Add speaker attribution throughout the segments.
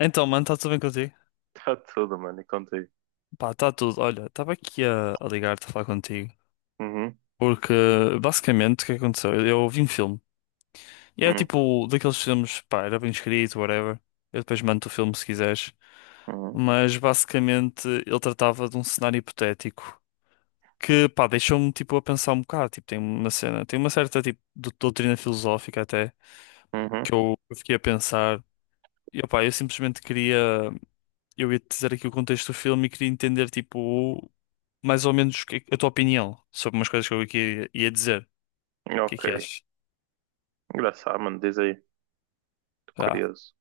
Speaker 1: Então, mano, está tudo bem contigo?
Speaker 2: Está tudo, mano, e contigo.
Speaker 1: Pá, está tudo. Olha, estava aqui a ligar-te a falar contigo.
Speaker 2: Uhum,
Speaker 1: Porque, basicamente, o que é que aconteceu? Eu vi um filme. E era
Speaker 2: uhum,
Speaker 1: tipo daqueles filmes, pá, era bem escrito, whatever. Eu depois mando o filme se quiseres.
Speaker 2: uhum,
Speaker 1: Mas, basicamente, ele tratava de um cenário hipotético que, pá, deixou-me, tipo, a pensar um bocado. Tipo, tem uma cena, tem uma certa, tipo, doutrina filosófica até,
Speaker 2: uhum.
Speaker 1: que eu fiquei a pensar. E, pá, eu simplesmente queria. Eu ia-te dizer aqui o contexto do filme e queria entender, tipo, mais ou menos a tua opinião sobre umas coisas que eu aqui ia dizer. O que é
Speaker 2: Ok.
Speaker 1: que achas?
Speaker 2: Engraçado, mano, diz aí. Tô
Speaker 1: Ah.
Speaker 2: curioso.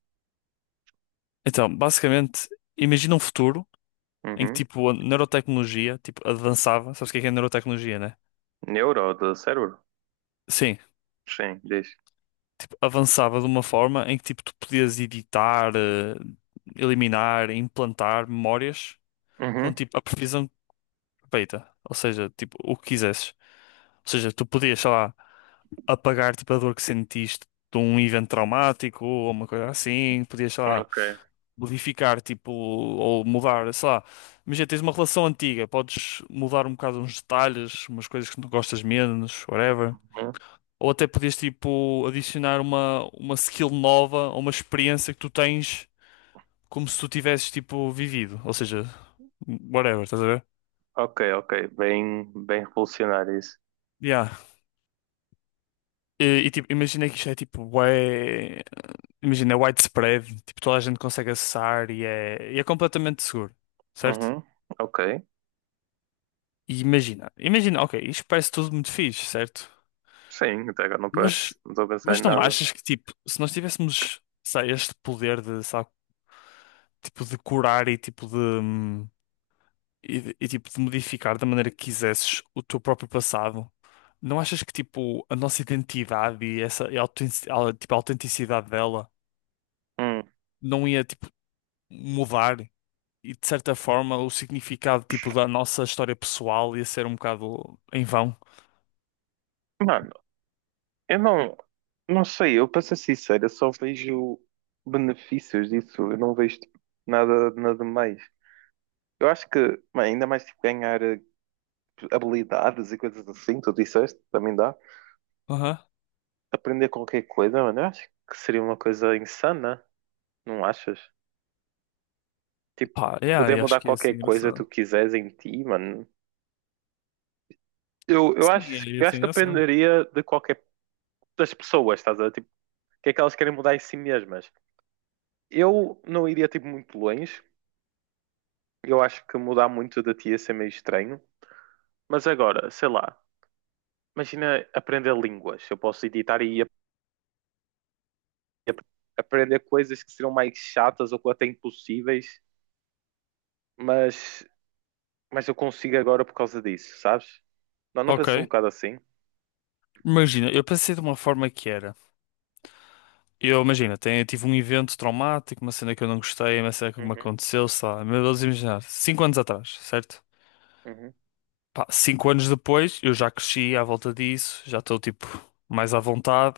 Speaker 1: Então, basicamente, imagina um futuro em que,
Speaker 2: Uhum.
Speaker 1: tipo, a neurotecnologia, tipo, avançava. Sabes o que é neurotecnologia, né?
Speaker 2: Neuro do cérebro?
Speaker 1: Sim.
Speaker 2: Sim, diz.
Speaker 1: Tipo, avançava de uma forma em que, tipo, tu podias editar, eliminar, implantar memórias com,
Speaker 2: Uhum,
Speaker 1: tipo, a previsão perfeita. Ou seja, tipo, o que quisesses. Ou seja, tu podias, sei lá, apagar tipo a dor que sentiste de um evento traumático ou uma coisa assim, podias, sei lá,
Speaker 2: ok.
Speaker 1: modificar tipo ou mudar, sei lá. Imagina, tens uma relação antiga, podes mudar um bocado uns detalhes, umas coisas que não gostas menos, whatever.
Speaker 2: Uhum.
Speaker 1: Ou até podias tipo adicionar uma skill nova ou uma experiência que tu tens como se tu tivesses tipo vivido, ou seja, whatever, estás a ver?
Speaker 2: Ok, ok. Bem, bem revolucionário isso.
Speaker 1: Yeah. E, tipo, imagina que isto é tipo, ué. Imagina, é widespread, tipo, toda a gente consegue acessar e é completamente seguro, certo?
Speaker 2: Uhum, ok.
Speaker 1: E imagina, ok, isto parece tudo muito fixe, certo?
Speaker 2: Sim, até agora não parece.
Speaker 1: Mas,
Speaker 2: Não estou a pensar
Speaker 1: mas
Speaker 2: em
Speaker 1: não
Speaker 2: nada.
Speaker 1: achas que, tipo, se nós tivéssemos, sei, este poder de, sabe, tipo, de curar e, tipo, de, e, tipo, de modificar da maneira que quisesses o teu próprio passado, não achas que, tipo, a nossa identidade e essa, e a tipo, a autenticidade dela
Speaker 2: Hum.
Speaker 1: não ia, tipo, mudar? E de certa forma o significado tipo da nossa história pessoal ia ser um bocado em vão.
Speaker 2: Mano, eu não, não sei, eu para ser sincero, eu só vejo benefícios disso, eu não vejo tipo, nada, nada mais. Eu acho que, mano, ainda mais tipo, ganhar, habilidades e coisas assim, tu disseste, também dá.
Speaker 1: Aham.
Speaker 2: Aprender qualquer coisa, mano, eu acho que seria uma coisa insana, não achas? Tipo,
Speaker 1: Pá, yeah,
Speaker 2: poder
Speaker 1: eu acho
Speaker 2: mudar
Speaker 1: que ia
Speaker 2: qualquer
Speaker 1: ser
Speaker 2: coisa que tu
Speaker 1: engraçado.
Speaker 2: quiseres em ti, mano.
Speaker 1: Sim, ia
Speaker 2: Eu
Speaker 1: ser
Speaker 2: acho que
Speaker 1: engraçado.
Speaker 2: dependeria de qualquer das pessoas, estás a ver? Tipo, o que é que elas querem mudar em si mesmas. Eu não iria, tipo, muito longe. Eu acho que mudar muito de ti ia ser meio estranho. Mas agora, sei lá, imagina aprender línguas. Eu posso editar e ap- aprender coisas que seriam mais chatas ou até impossíveis mas, mas eu consigo agora por causa disso, sabes? Não, não
Speaker 1: Ok.
Speaker 2: pensas um bocado assim?
Speaker 1: Imagina, eu pensei de uma forma que era. Eu imagina, tenho, eu tive um evento traumático, uma cena que eu não gostei, uma cena que me
Speaker 2: Uhum,
Speaker 1: aconteceu, sei lá, meu Deus, imaginar, 5 anos atrás, certo?
Speaker 2: uhum,
Speaker 1: Pá, 5 anos depois, eu já cresci à volta disso, já estou tipo mais à vontade,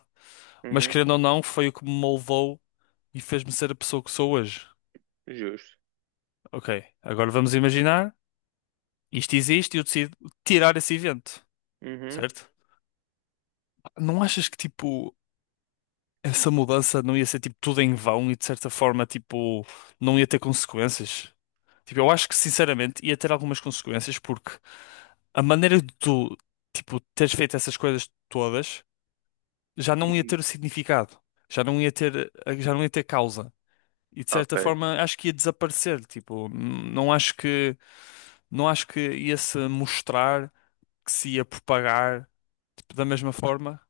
Speaker 1: mas
Speaker 2: uhum,
Speaker 1: querendo ou não, foi o que me moldou e fez-me ser a pessoa que sou hoje.
Speaker 2: justo.
Speaker 1: Ok, agora vamos imaginar, isto existe e eu decido tirar esse evento,
Speaker 2: Uhum,
Speaker 1: certo? Não achas que, tipo, essa mudança não ia ser, tipo, tudo em vão e, de certa forma, tipo, não ia ter consequências? Tipo, eu acho que, sinceramente, ia ter algumas consequências porque a maneira de tu, tipo, teres feito essas coisas todas já não ia
Speaker 2: uhum.
Speaker 1: ter o significado, já não ia ter, já não ia ter causa. E de
Speaker 2: Ok,
Speaker 1: certa forma acho que ia desaparecer, tipo, não acho que ia se mostrar que se ia propagar tipo, da mesma forma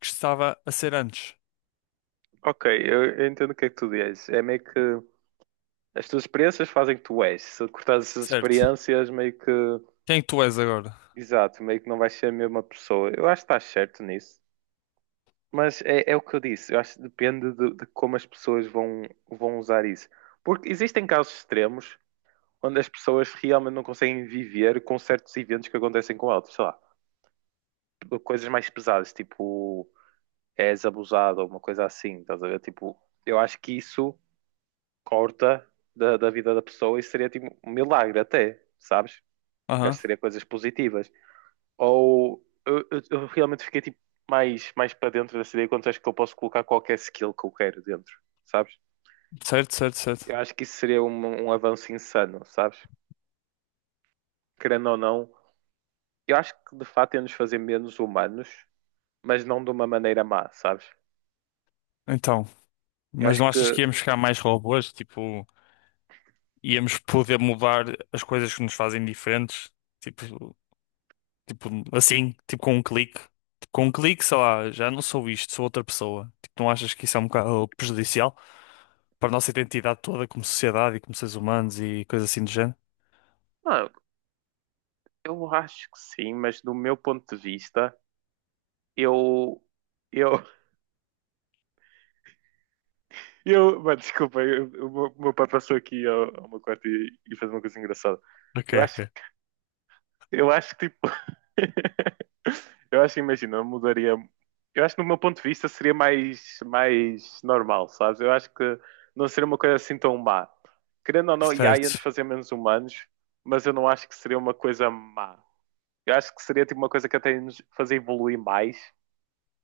Speaker 1: que estava a ser antes,
Speaker 2: ok, eu entendo o que é que tu dizes. É meio que as tuas experiências fazem que tu és. Se cortares essas
Speaker 1: certo?
Speaker 2: experiências, meio que,
Speaker 1: Quem tu és agora?
Speaker 2: exato, meio que não vais ser a mesma pessoa. Eu acho que estás certo nisso. Mas é o que eu disse, eu acho que depende de como as pessoas vão usar isso. Porque existem casos extremos onde as pessoas realmente não conseguem viver com certos eventos que acontecem com elas. Sei lá, coisas mais pesadas, tipo és abusado ou uma coisa assim, estás a ver? Tipo, eu acho que isso corta da vida da pessoa e seria tipo um milagre até, sabes? Eu acho
Speaker 1: Aham.
Speaker 2: que seria coisas positivas. Ou eu realmente fiquei tipo mais para dentro dessa ideia quando acho que eu posso colocar qualquer skill que eu quero dentro, sabes?
Speaker 1: Certo, certo,
Speaker 2: Eu
Speaker 1: certo.
Speaker 2: acho que isso seria um avanço insano, sabes? Querendo ou não, eu acho que de fato ia nos fazer menos humanos mas não de uma maneira má, sabes?
Speaker 1: Então,
Speaker 2: Eu
Speaker 1: mas
Speaker 2: acho
Speaker 1: não achas
Speaker 2: que,
Speaker 1: que íamos ficar mais robôs? Tipo, íamos poder mudar as coisas que nos fazem diferentes? Tipo, tipo assim, tipo com um clique. Tipo, com um clique, sei lá, já não sou isto, sou outra pessoa. Tipo, não achas que isso é um bocado prejudicial para a nossa identidade toda como sociedade e como seres humanos e coisas assim do género?
Speaker 2: não, eu acho que sim, mas do meu ponto de vista, eu, eu, eu, mano, desculpa, o meu pai passou aqui ao meu quarto e fez uma coisa engraçada.
Speaker 1: Ok,
Speaker 2: Eu acho,
Speaker 1: ok.
Speaker 2: que- eu acho que, tipo, eu acho, imagina, eu mudaria, eu acho que do meu ponto de vista seria mais normal, sabes? Eu acho que não seria uma coisa assim tão má. Querendo ou não, IA ia
Speaker 1: Certo,
Speaker 2: antes fazer menos humanos, mas eu não acho que seria uma coisa má. Eu acho que seria tipo uma coisa que até nos fazer evoluir mais.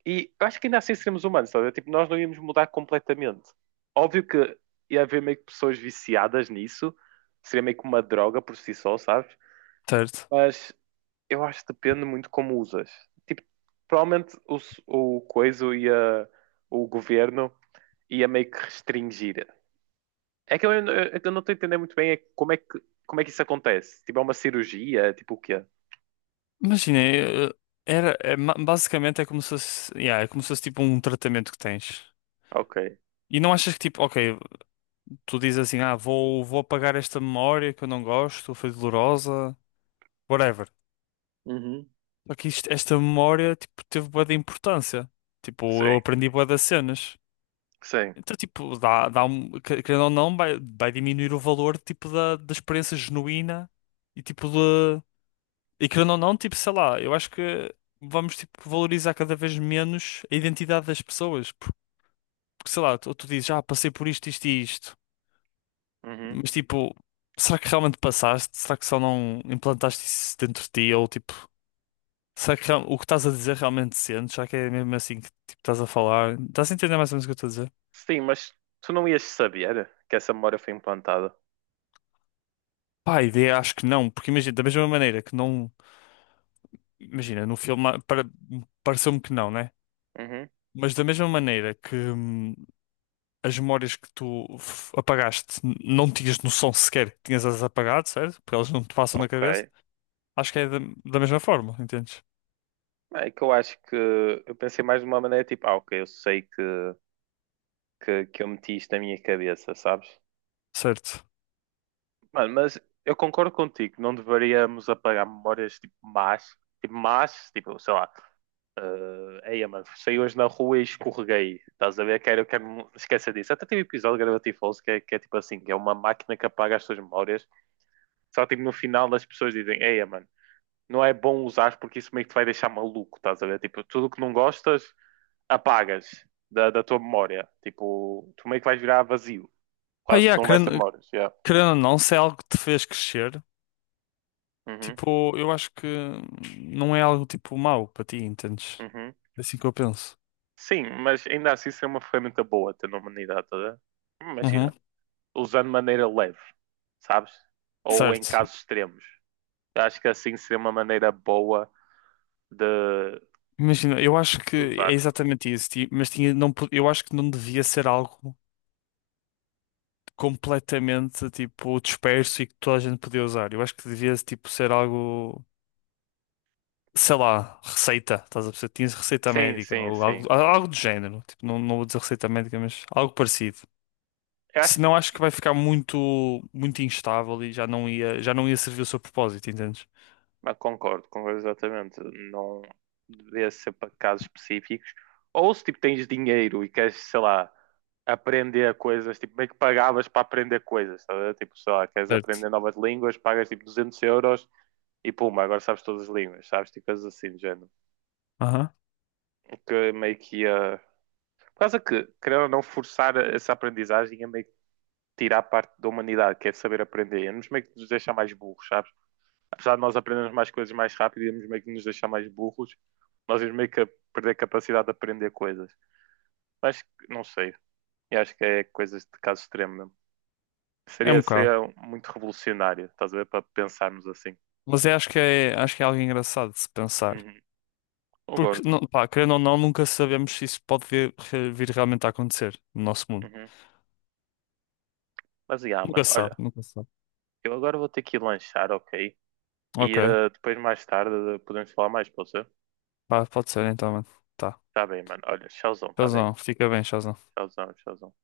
Speaker 2: E eu acho que ainda assim seríamos humanos, sabe? Tipo, nós não íamos mudar completamente. Óbvio que ia haver meio que pessoas viciadas nisso, seria meio que uma droga por si só, sabes?
Speaker 1: certo.
Speaker 2: Mas eu acho que depende muito como usas. Tipo, provavelmente o coisa e o governo ia meio que restringir. É que eu não estou a entender muito bem é como é que isso acontece? Tipo, é uma cirurgia? Tipo, o quê?
Speaker 1: Imagina, era, basicamente é como se fosse, yeah, é como se fosse tipo um tratamento que tens.
Speaker 2: Ok.
Speaker 1: E não achas que tipo, ok, tu dizes assim, ah, vou apagar esta memória que eu não gosto, foi dolorosa, whatever.
Speaker 2: Uhum.
Speaker 1: Só que isto- esta memória, tipo, teve bué de importância. Tipo, eu
Speaker 2: Sim,
Speaker 1: aprendi bué das cenas.
Speaker 2: sim.
Speaker 1: Então, tipo, dá um, querendo ou não, vai diminuir o valor, tipo, da experiência genuína e, tipo, e querendo ou não, tipo, sei lá, eu acho que vamos, tipo, valorizar cada vez menos a identidade das pessoas. Porque, sei lá, tu dizes, ah, passei por isto, isto e isto.
Speaker 2: Uhum.
Speaker 1: Mas, tipo, será que realmente passaste? Será que só não implantaste isso dentro de ti? Ou, tipo, será que o que estás a dizer realmente sentes? Será que é mesmo assim que, tipo, estás a falar? Estás a entender mais ou menos o que eu estou a dizer?
Speaker 2: Sim, mas tu não ias saber que essa memória foi implantada.
Speaker 1: Pá, a ideia acho que não. Porque, imagina, da mesma maneira que não... Imagina, no filme ah, pareceu-me que não, né?
Speaker 2: Uhum,
Speaker 1: Mas da mesma maneira que... as memórias que tu apagaste, não tinhas noção sequer que tinhas-as apagado, certo? Porque elas não te passam na
Speaker 2: ok.
Speaker 1: cabeça. Acho que é da mesma forma, entendes?
Speaker 2: É que eu acho que eu pensei mais de uma maneira tipo, ah, ok, eu sei que eu meti isto na minha cabeça, sabes?
Speaker 1: Certo.
Speaker 2: Mano, mas eu concordo contigo, não deveríamos apagar memórias tipo más, tipo más, tipo, sei lá, eh, ei, mano, saí hoje na rua e escorreguei, estás a ver? Quero esquecer disso. Até teve um episódio de Gravity Falls que que é tipo assim, que é uma máquina que apaga as suas memórias, só tipo no final as pessoas dizem, ei, mano. Não é bom usar porque isso meio que te vai deixar maluco, estás a ver? Tipo, tudo que não gostas, apagas da tua memória. Tipo, tu meio que vais virar vazio.
Speaker 1: Pá,
Speaker 2: Quase
Speaker 1: yeah,
Speaker 2: não vais ter
Speaker 1: querendo,
Speaker 2: memórias. Yeah.
Speaker 1: querendo ou não, se é algo que te fez crescer,
Speaker 2: Uhum,
Speaker 1: tipo, eu acho que não é algo tipo mau para ti, entendes?
Speaker 2: uhum.
Speaker 1: É assim que eu penso.
Speaker 2: Sim, mas ainda assim isso é uma ferramenta boa ter na humanidade, estás a ver?
Speaker 1: Uhum.
Speaker 2: Imagina, usando de maneira leve, sabes? Ou em
Speaker 1: Certo.
Speaker 2: casos extremos. Eu acho que assim seria uma maneira boa de
Speaker 1: Imagina, eu acho que é
Speaker 2: usar.
Speaker 1: exatamente isso, mas tinha, não, eu acho que não devia ser algo completamente tipo disperso e que toda a gente podia usar. Eu acho que devia tipo ser algo sei lá, receita, estás a perceber? Tinhas receita
Speaker 2: Sim,
Speaker 1: médica
Speaker 2: sim,
Speaker 1: ou
Speaker 2: sim.
Speaker 1: algo do género. Tipo, não, não vou dizer receita médica, mas algo parecido.
Speaker 2: Eu acho.
Speaker 1: Senão acho que vai ficar muito, muito instável e já não ia servir o seu propósito, entendes?
Speaker 2: Ah, concordo, concordo exatamente. Não devia ser para casos específicos. Ou se tipo tens dinheiro e queres, sei lá, aprender coisas, tipo, meio que pagavas para aprender coisas, estás a ver? Tipo, sei lá, queres
Speaker 1: Certo.
Speaker 2: aprender novas línguas, pagas tipo 200 euros e puma, agora sabes todas as línguas, sabes? Tipo, coisas assim do género.
Speaker 1: Aham.
Speaker 2: O que meio que ia. Por causa que, querendo ou não, forçar essa aprendizagem ia meio que tirar parte da humanidade, que é saber aprender, ia nos meio que nos deixar mais burros, sabes? Apesar de nós aprendermos mais coisas mais rápido e íamos meio que nos deixar mais burros, nós íamos meio que perder a capacidade de aprender coisas. Mas não sei, eu acho que é coisas de caso extremo mesmo.
Speaker 1: É um bocado.
Speaker 2: Seria muito revolucionário, estás a ver? Para pensarmos assim.
Speaker 1: Mas eu acho que é algo engraçado de se pensar.
Speaker 2: Uhum.
Speaker 1: Porque,
Speaker 2: Concordo.
Speaker 1: não, pá, querendo ou não, nunca sabemos se isso pode vir, vir realmente a acontecer no nosso mundo.
Speaker 2: Uhum. Mas, yeah,
Speaker 1: Nunca
Speaker 2: mano,
Speaker 1: se sabe,
Speaker 2: olha,
Speaker 1: nunca se sabe.
Speaker 2: eu agora vou ter que ir lanchar, ok? E
Speaker 1: Ok,
Speaker 2: eh, depois, mais tarde, podemos falar mais, pode ser?
Speaker 1: pá, pode ser então, mano. Tá.
Speaker 2: Tá bem, mano. Olha, tchauzão, tá bem?
Speaker 1: Shazam, fica bem, Shazam.
Speaker 2: Tchauzão, tchauzão.